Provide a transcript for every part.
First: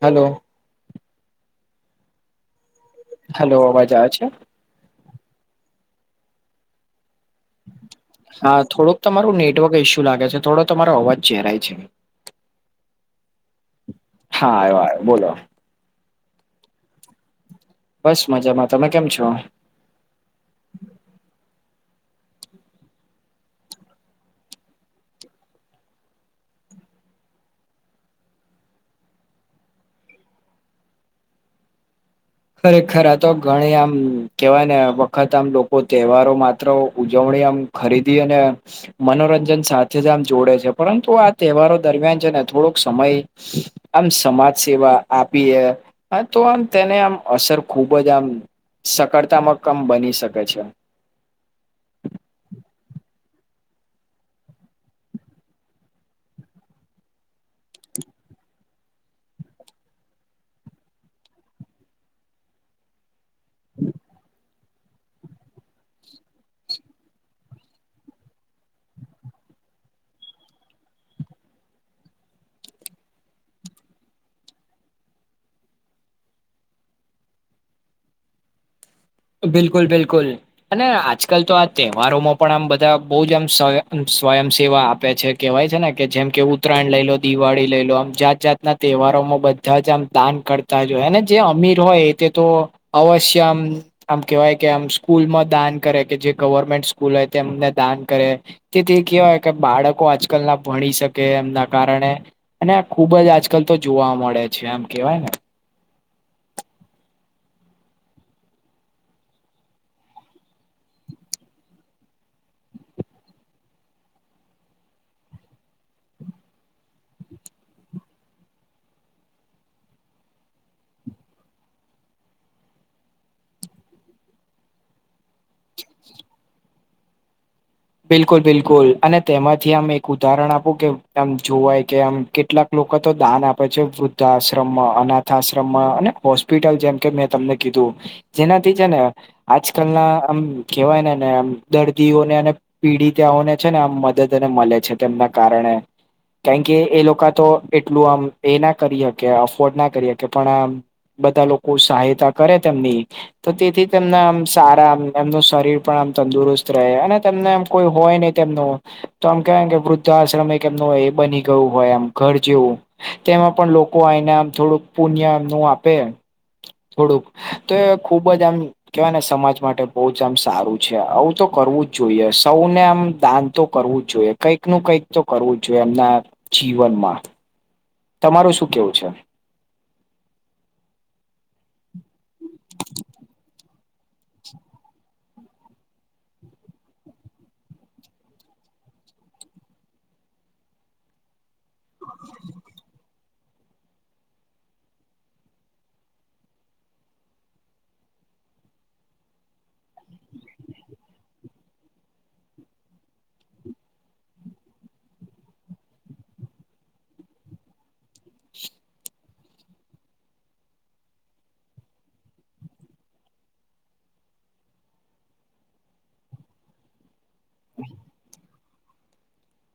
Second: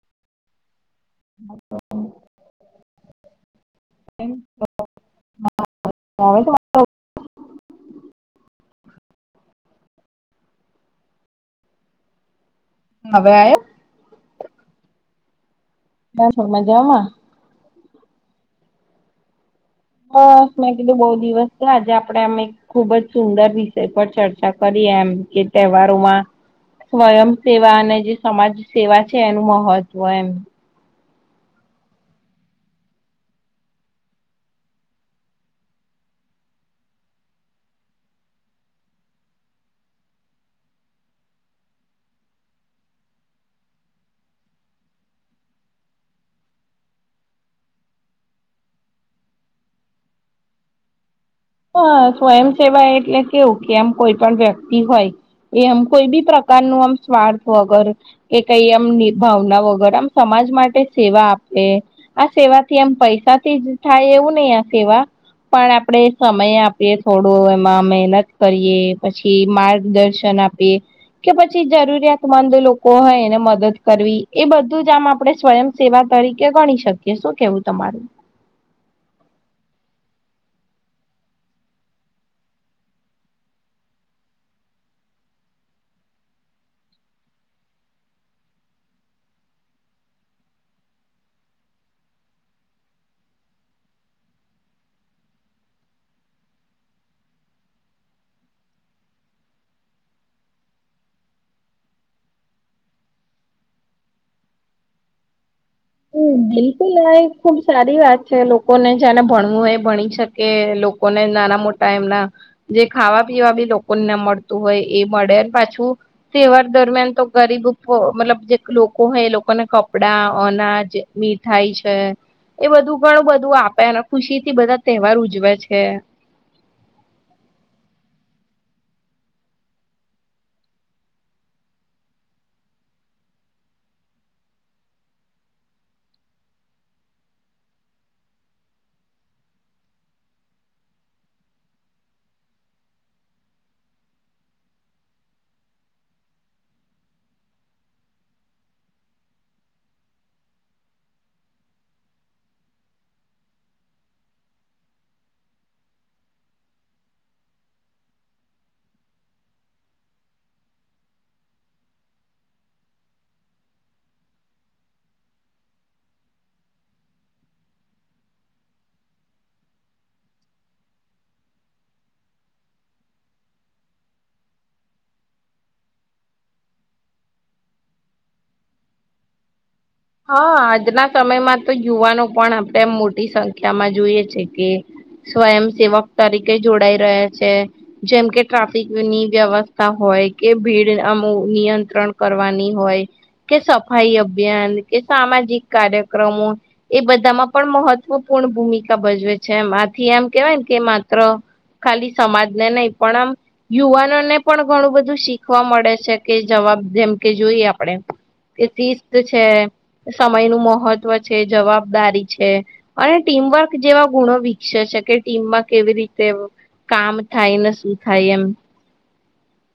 Hello. હા તો. Hello અવાજ આવે છે. [unintelligible] હા થોડુંક તમારું નેટવર્ક ઈસ્યુ લાગે છે થોડો તમારો અવાજ ચરાય છે. હવે આયો. હા આયો આયો બોલો. કેમ છો મજામાં. બસ મજામાં તમે કેમ છો. બસ મેં કીધું બહુ દિવસ થયા આજે આપડે આમ. ખુબ જ સુંદર વિષય પર ચર્ચા કરી એમ કે તહેવારોમાં. સ્વયંસેવા અને જે સમાજ સેવા છે એનું મહત્વ એમ. ખરેખર આ તો ઘણી આમ કહેવાય ને વખત આમ લોકો તહેવારો માત્ર ઉજવણી આમ. ખરીદી અને. મનોરંજન સાથે જ આમ જોડે છે પરંતુ આ તહેવારો દરમિયાન છે ને થોડોક સમય. આમ સમાજ સેવા આપીએ તો આમ તેને આમ. અસર ખૂબ જ આમ સકારતામક આમ બની શકે છે. હ સ્વયંસેવા એટલે કેવું કે આમ કોઈ પણ વ્યક્તિ હોય. એ આમ કોઈ બી પ્રકાર નું આમ સ્વાર્થ વગર. એ કઈ આમની ભાવના વગર આમ સમાજ માટે સેવા આપે. આ સેવાથી એમ પૈસા થી જ થાય એવું નહી આ સેવા પણ આપડે. સમય આપીએ થોડો એમાં મહેનત કરીએ પછી માર્ગદર્શન આપીએ. કે પછી જરૂરિયાતમંદ લોકો હોય એને મદદ કરવી એ બધું જ આમ આપડે સ્વયં. સેવા તરીકે ગણી શકીએ શું કેવું તમારું. બિલકુલ બિલકુલ. અને આજકાલ તો આ તહેવારોમાં પણ આમ બધા બહુ જ આમ સ્વ સ્વયં સેવા આપે છે. કેહેવાય છે ને કે જેમ કે ઉત્તરાયણ લઈ લો દિવાળી લઈ લો આમ જાત જાતના તહેવારો માં બધા જ આમ દાન કરતા. અને જે અમીર હોય તે તો અવશ્ય આમ. આમ કેહેવાય કે આમ સ્કૂલમાં દાન કરે કે જે ગવર્મેન્ટ સ્કૂલ હોય તેમને દાન કરે. તેથી કેહેવાય કે બાળકો આજકાલ ના ભણી શકે એમના કારણે. અને આ ખુબ જ આજકાલ તો જોવા મળે છે આમ કેવાય ને. હ બિલકુલ આ એ ખુબ સારી વાત છે લોકોને જેને ભણવું હોય એ ભણી શકે. કે લોકોને નાના મોટા એમના. જે ખાવા પીવા બી લોકોને ન મળતું હોય એ મળે પાછું. તહેવાર દરમિયાન તો ગરીબ મતલબ જે લોકો હોય એ લોકોને કપડા અનાજ. મીઠાઈ છે. એ બધું ઘણું બધું આપે અને ખુશી થી બધા તહેવાર ઉજવે છે. બિલકુલ બિલકુલ અને તેમાંથી આમ એક ઉદાહરણ આપું કે આમ જોવાય કે આમ કેટલાક. લોકો તો દાન આપે છે વૃદ્ધા આશ્રમમાં અનાથ આશ્રમમાં અને હોસ્પિટલ જેમ કે મેં તમને કીધું. જેનાથી છે ને આજકાલ ના આમ કહેવાય ને ને આમ દર્દીઓને અને. પીડિતઓને છે ને આમ મદદ અને મળે છે, તેમના કારણે કારણ કે એ લોકો તો એટલું આમ એ ના કરી શકે અફોર્ડ ના કરી શકે, પણ આમ બધા લોકો સહાયતા કરે તેમની. તો તેથી તેમના આમ સારા આમ એમનું શરીર પણ આમ તંદુરસ્ત રહે અને. તેમને એમ કોઈ હોય નહિ તેમનું. તો આમ કેહેવાય ને કે વૃદ્ધાશ્રમ એક એમનું એ બની ગયું હોય આમ ઘર જેવું. તેમાં પણ લોકો આઈને આમ થોડુંક પુણ્યનું આપે. થોડુંક તો એ ખુબ જ આમ કેવાય ને સમાજ માટે બહુ જ આમ સારું છે, આવું તો કરવું જ જોઈએ સૌને આમ દાન તો કરવું જ જોઈએ, કંઈક નું કઈક તો કરવું જ જોઈએ, એમના જીવનમાં તમારું શું કેવું છે? હા, આજના સમયમાં તો યુવાનો પણ આપણેમ મોટી સંખ્યા માં જોઈએ છે કે સ્વયંસેેવક તરીકે જોડાઈ રહ્યા છે, જેમ કે ટ્રાફિકની વ્યવસ્થા હોય કે ભીડ આમ નિયંત્રણ કરવાની હોય, કે સફાઈ અભિયાન કે સામાજિક કાર્યક્રમો એ બધામાં પણ મહત્વપૂર્ણ ભૂમિકા ભજવે છે, એમ આથી એમ કેવાય કે માત્ર ખાલી સમાજ ને નહી પણ આમ યુવાનોને પણ ઘણું બધું શીખવા મળે છે કે જવાબ જેમ કે જોઈએ, આપણે કે શિસ્ત છે, સમય નું મહત્વ છે જવાબદારી છે. અને ટીમવર્ક જેવા ગુણો વિકસે છે કે, ટીમમાં કેવી રીતે કામ થાય, ને શું થાય એમ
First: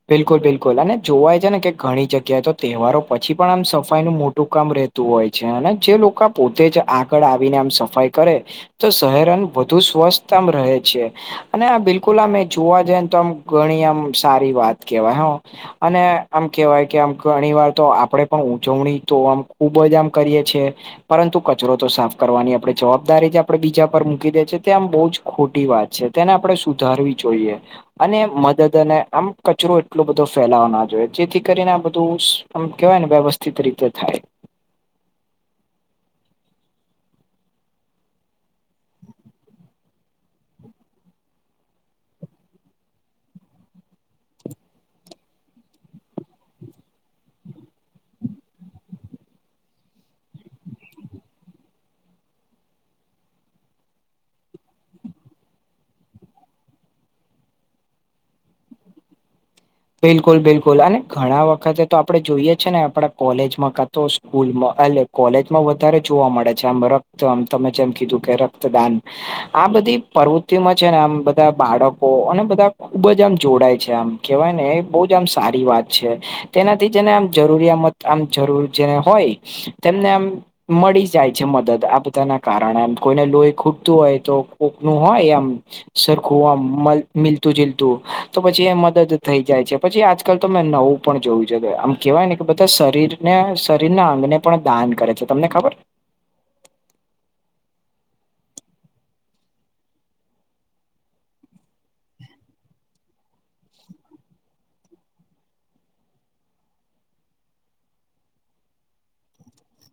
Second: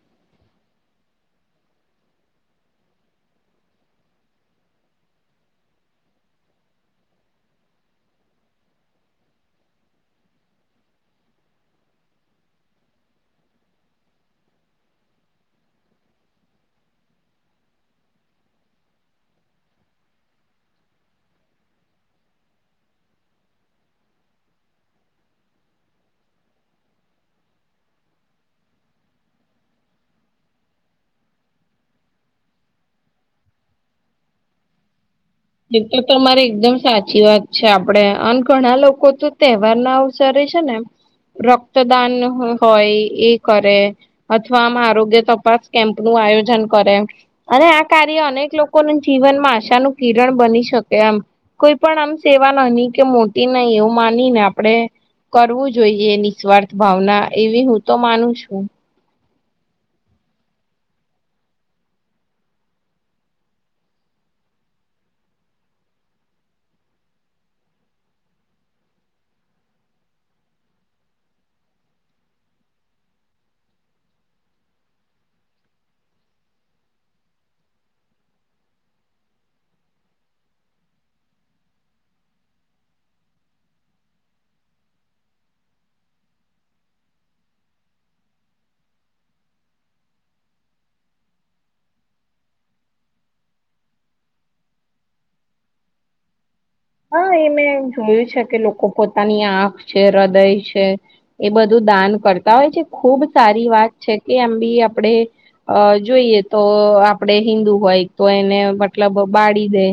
બિલકુલ બિલકુલ અને જોવાય છે ને, કે ઘણી જગ્યાએ તો તહેવારો પછી પણ આમ સફાઈ નું મોટું કામ રહેત હોય છે, અને જે લોકો પોતે જ આગળ આવીને આમ સફાઈ કરે તો શહેરન વધુ સ્વસ્થતામ રહે છે, અને આ બિલકુલ આમે જોવા જઈને તો આમ ઘણી આમ સારી વાત કેવાય અને આમ કેવાય કે આમ ઘણી વાર તો આપણેે પણ ઉજવણી તો આમ ખુબ જ આમ કરીએ છે, પરંતુ કચરો તો સાફ કરવાની આપે જવાબદારી જે આપડે બીજા પર મૂકી દે છે તે આમ બહુ જ ખોટી વાત છે, તેને આપણે સુધારવી જોઈએ અને મદદને આમ કચરો એટલો બધો ફેલાવો ના જોઈએ જેથી કરીને, આ બધુંમ કેહેવાય ને વ્યવસ્થિત રીતે થાય એ તો તમારી એકદમ સાચી વાત છે, આપડે અને ઘણા લોકો તો તહેવાર ના અવસરે છે ને એમ રક્તદાન હોય, એ કરે અથવા આમ આરોગ્ય તપાસ કેમ્પ નું આયોજન કરે, અને આ કાર્ય અનેક લોકોનું જીવનમાં આશાનું કિરણ બની શકે, એમ કોઈ પણ આમ સેવા નની કે મોટી નહી એવું માની ને આપડે કરવું જોઈએ નિસ્વાર્થ ભાવના એવી હું તો માનું છું, બિલકુલ બિલકુલ અને ઘણા વખતે તો આપડણે જોઈએ છે, ને આપણા કોલેજમાં ક તો સ્કૂલમાં એ કોલેજમાં વધારે જોવા મળે છે, આમ રક્ત આમ તમે જેમ કીધું કે રક્તદાન આ બધી પ્રવૃતિમાં છે, ને આમ બધા બાળકો અને બધા ખુબ જ આમ જોડાય છે આમ કેહેવાય ને એ બહુ જ આમ સારી વાત છે, તેનાથી જેને આમ જરૂરિયામત આમ જરૂર જેને હોય. તેમને આમ મળી જાય છે, મદદ આ બધાના કારણેમ કોઈને લોહી ખૂટતું હોય તો કોકનું હોય એમ સરખું આમ મીલતું જીલતું તો પછી એ મદદ થઈ જાય છે, પછી આજકાલ તો મેમે નવું પણ જોયું છે કે આમ કેવાય ને કે બધા શરીરને શરીરના અંગને પણ દાન કરે છે, તમને ખબર? હા, એ મેં જોયું છે કે લોકો પોતાની આંખ છે, હૃદય છે એ બધું દાન કરતા હોય છે, ખુબ સારી વાત છે કે એમ બી આપણેે અ જોઈએ તો આપડે હિન્દુ હોય તો એને મતલબ બાળી દે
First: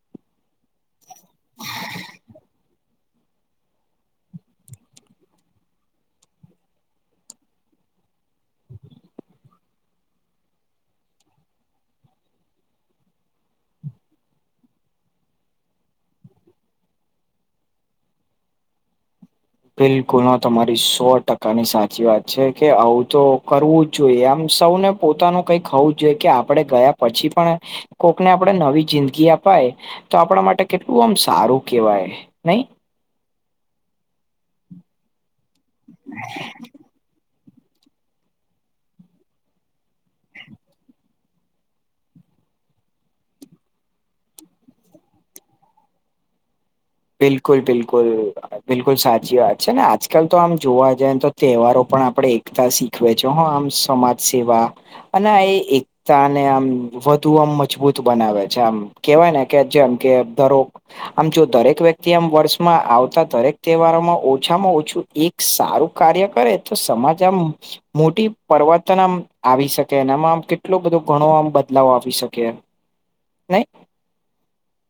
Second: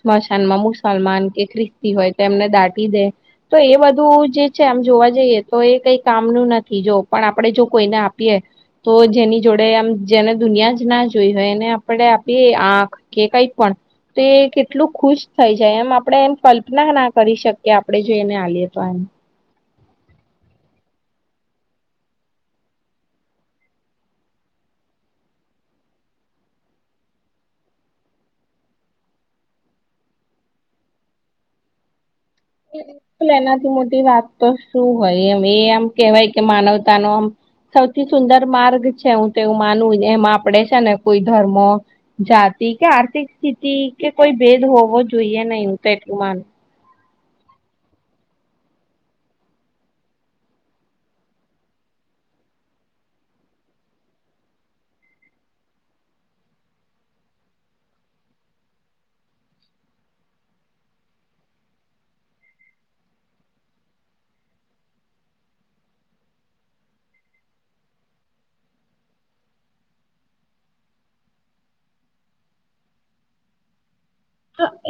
શમશાન મુસલમાન એ ખ્રિસ્તી હોય તો એમને દાટી દે, તો એ બધું જે છે આમ જોવા જઈએ તો એ કંઈ કામનું નથી જો પણ આપણેે જો કોઈને આપીએ તો જેની જોડે આમ જેને દુનિયા જ ના જોઈ હોય એને આપણે આપીએ આંખ કે કઈ પણ તો કેટલું ખુશ થઈ જાય, એમ આપણે એમ કલ્પના ના કરી શકીએ, આપણે જોઈને આલીએ તો એમ બિલકુલ હ તમારી સો ટકાની સાચી વાત છે કે, આવું તો કરવું જ જોઈએ એમ સૌને પોતાનું કઈક હોવું જ જોઈએ, કે આપડે ગયા પછી પણ કોકને આપડણે નવી જિંદગી અપાય તો આપણા માટે કેટલું આમ સારું કેહેવાય નહી, એનાથી મોટી વાત તો શું હોય એમ એ આમ કેવાય કે માનવતાનો આમ સૌથી સુંદર માર્ગ છે હું તો એવું માનું એમાં આપડે છે ને કોઈ ધર્મ જાતિ કે આર્થિક સ્થિતિ કે કોઈ ભેદ હોવો જોઈએ નહીં હું તો એટલું માનું. બિલકુલ બિલકુલ. બિલકુલ સાચી વાત છે ને આજકાલ તો આમ જોવા જાય તો તહેવારો પણ આપણે એકતા શી ખવે છે હ આમ સમાજ સેવા અને આ એ કતાને આમ વધુ આમ મજબૂત બનાવે છે આમ કેવાય ને કે જેમ કે ધરોક આમ જો દરેક એક વ્યક્તિ આમ વર્ષમાં આવતા દરેક તહેવારોમાં ઓછામાં ઓછું એક સારું કાર્ય કરે તો સમાજ આમ મોટી પરવર્તન આમ આવી શકે એનામાં આમ કેટલો બધો ઘણો આમ બદલાવ આવી શકે. નઈ?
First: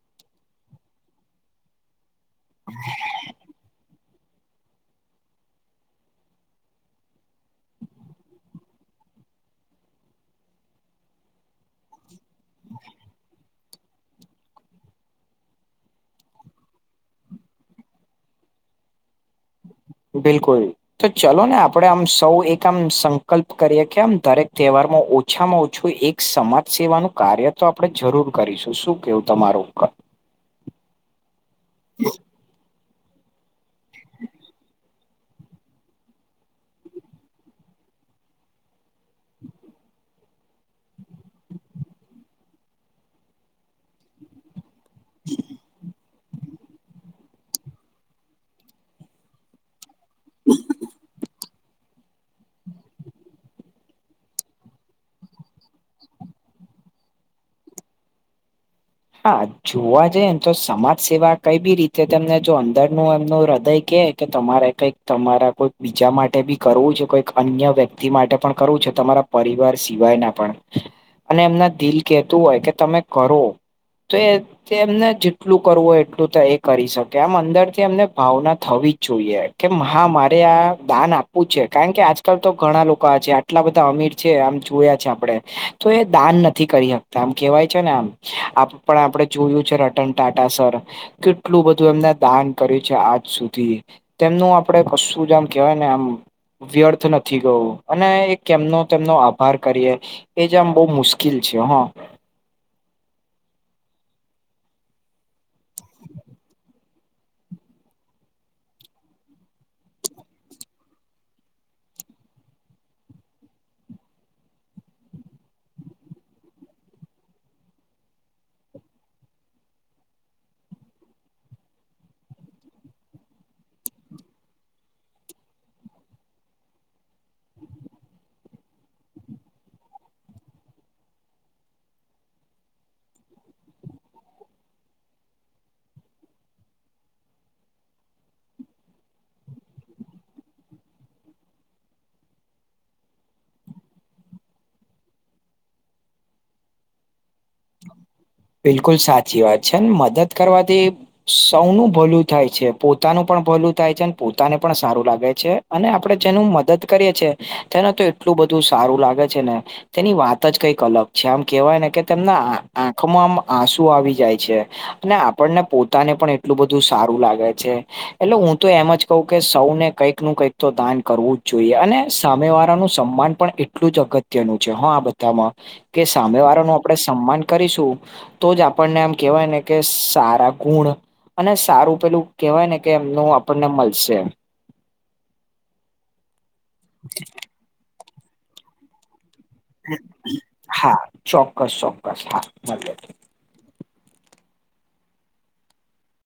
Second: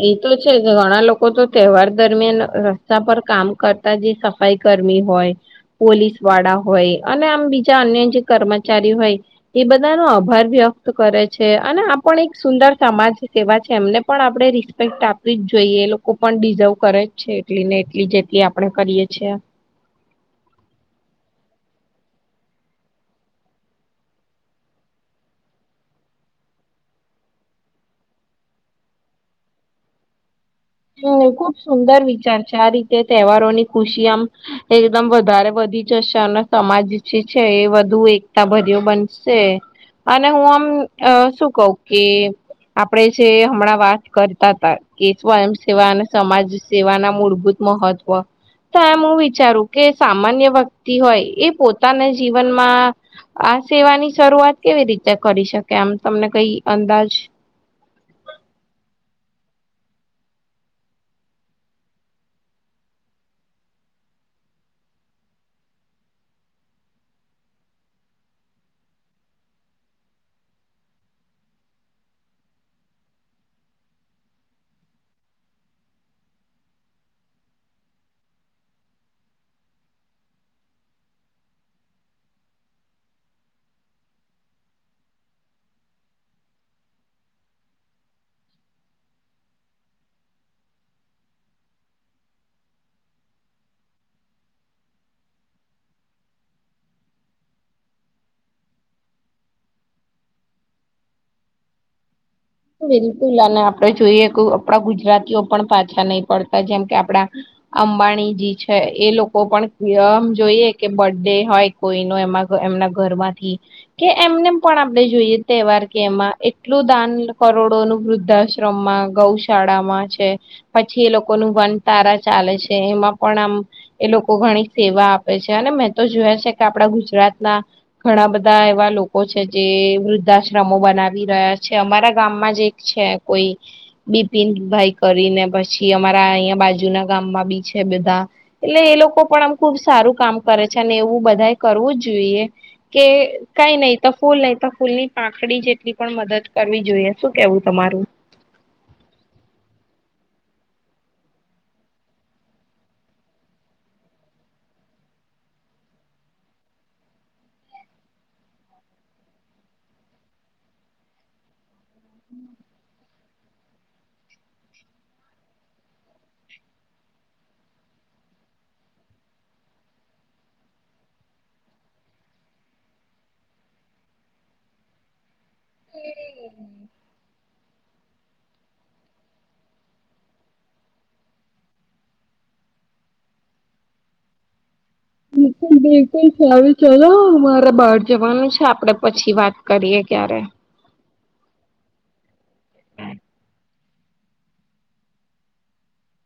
હ એ તો છે ઘણા લોક કો તો તહેવાર દરમિયાન રસ્તા પર કામ કરતાં જે સફાઈકર્મી હોય. પોલીસવાળા હોય અને આમ બીજા અન્ય જે કર્મચારી હોય. એ બધાનો આભાર વ્યક્ત કરે છે અને આ પણ એક સુંદર સમાજ સેવા છે એમને પણ આપણે રિસ્પેક્ટ આપવી જ જોઈએ એ લોકો પણ ડિઝર્વ કરે જ છે એટલી ને એટલી જેટલી આપણે કરીએ છીએ. બિલકુલ. તો ચલો ને આપડે આમ સૌ એક આમ સંકલ્પ કરીએ કે આમ દરેક તહેવારમાં ઉ છામાં ઓછું એક સમાજ સેવાનું કાર્ય તો આપણે જરૂર કરીશું, શું કેવું તમારું ઉપર? હમ્મ ખૂબ સુંદર વિચાર છે, આ રીતે તહેવારોની ખુશી આમ એકદમ વધારે વધી જશે અને સમાજ જે છે એ વધુ એકતા ભર્યો બનશે. અને હું આમ અ શું કવ કે આપડે જે હમણાં વાત કરતાં તા કે શું આમ સમાજ સેવાના મૂળભૂત મહત્વ, તો એમ હું વિચારું કે સામાન્ય વક્તિ હોય એ પોતાના જીવનમાં આ સેવાની શરૂઆત કેવી રીતે કરી શકે આમ તમને કઈ અંદાજ? હા જોવા જયેને તો સમાજ સેવા કઈ બી રીતે તમને જો અંદરનું એમનું હૃદય કે કે તમારે કંઈક તમારા કોઈ બીજા માટે બી કરવું છે કોઈક અન્ય વ્યક્તિ માટે પણ કરવું છે તમારાં પરિવાર સિવાયના પણ અને એમના દિલ કેતું હોય કે તમે કરો. તો એ તે એમને જેટલું કરવું હોય એટલું તો એ કરી શકે આમ અંદરથી એમને ભાવના થવી જ જોઈએ. કે હા મારે આ દાન આપવું છે કારણ કે આજકાલ તો ઘણા લોકો આ છે આટલા બધાં અમીર છે આમ જોયા છે આપડે તો એ દાન નથી કરી હકતા આમ કેવાય છે ને આમ આ પણ આપડે જોયું છે રટન ટાટા સર. કેટલું બધું એમણે દાન કર્યું છે આજ સુધી. તેમનું આપડે કશું જ આમ કેવાય ને આમ વ્યર્થ નથી ગયું અને એક કેમનો તેમનો આભાર કરીએ. એજ આમ બઉ મુશ્કેલ છે હા. બિલકુલ અને આપણે જોઈએ કે આપણા ગુજરાતીઓ પણ પાછા નહીં પડતાં જેમ કે આપડા અંબાણીજી છે એ લોકો પણ ધ જોઈએ કે બડે હોય. કોઈનો એમાં એમનાં ઘરમાંથી કે એમને પણ આપણે જોઈએ તહેવાર કે એમાં એટલું દાન લ કરોડો નું વૃદ્ધાશ્રમમાં ગૌશાળામાં છે. પછી એ લોકો ન વન તારા ચાલે છે એમાં પણ આમ એ લોકો ઘણી સેવા આપે છે અને મેં તો જોયા છે કે આપણા ગુજરાતના ઘણાં બધાં એવા લોકો છે જે વૃદ્ધાશ્રમો બનાવી રહ્યા છે અમારાં ગામમાં જ એક છે કોઈ. બિપિનભાઈ કરીને પછી અમારા અહીંયા બાજુના ગામમાં બી છે બધાં. એટલે એ લોકો પણ આમ ખૂબ સારું કામ કરે છે અને એવું બધાએ કરવું જ જોઈએ. કે કઈ નહી તો ફૂલ નહી તો ફૂલ ની પાખડી જેટલી પણ મદદ કરવી જોઈએ શું કેવું તમારું બિલકુલ સાચી વાત છે ને મદદ કરવાથી સૌનું ભલું થાય છે પોતાનું પણ ભલું થાય છે અને પોતાને પણ સારું લાગે છે. અને આપડણે જેનું મદદ કરીએ છે તેને તો એટલું બધું સારું લાગે છે ને તેની વાત જ કંઈક અલગ છે આમ કેવાય ને કે તેમના આંખ માં આમ આસુ આવી જાય છે અને આપણને પોતાને પણ એટલું બધું સારું લાગે છે. એટલે હું તો એમ જ કહું કે સૌને કંઈક નું કંઈક તો દાન કરવું જ જોઈએ અને સામે વાળાનું સન્માન પણ એટલું જ અગત્ય નું છે હા બધામાં કે સામે વાળા નુ આપણે સન્માન કરીશું તો જ આપણને આમ કેહેવાય ને કે સારા ગુણ અને સારું પેલું કેહેવાય ને કે એમનું આપણને મળશે બુ બિલકુલાર ચલો મારા બહાર જવાનું છે આપડે પછી વાત કરીએ ક્યારે હા ચોક્કસ ચોક્કસ હા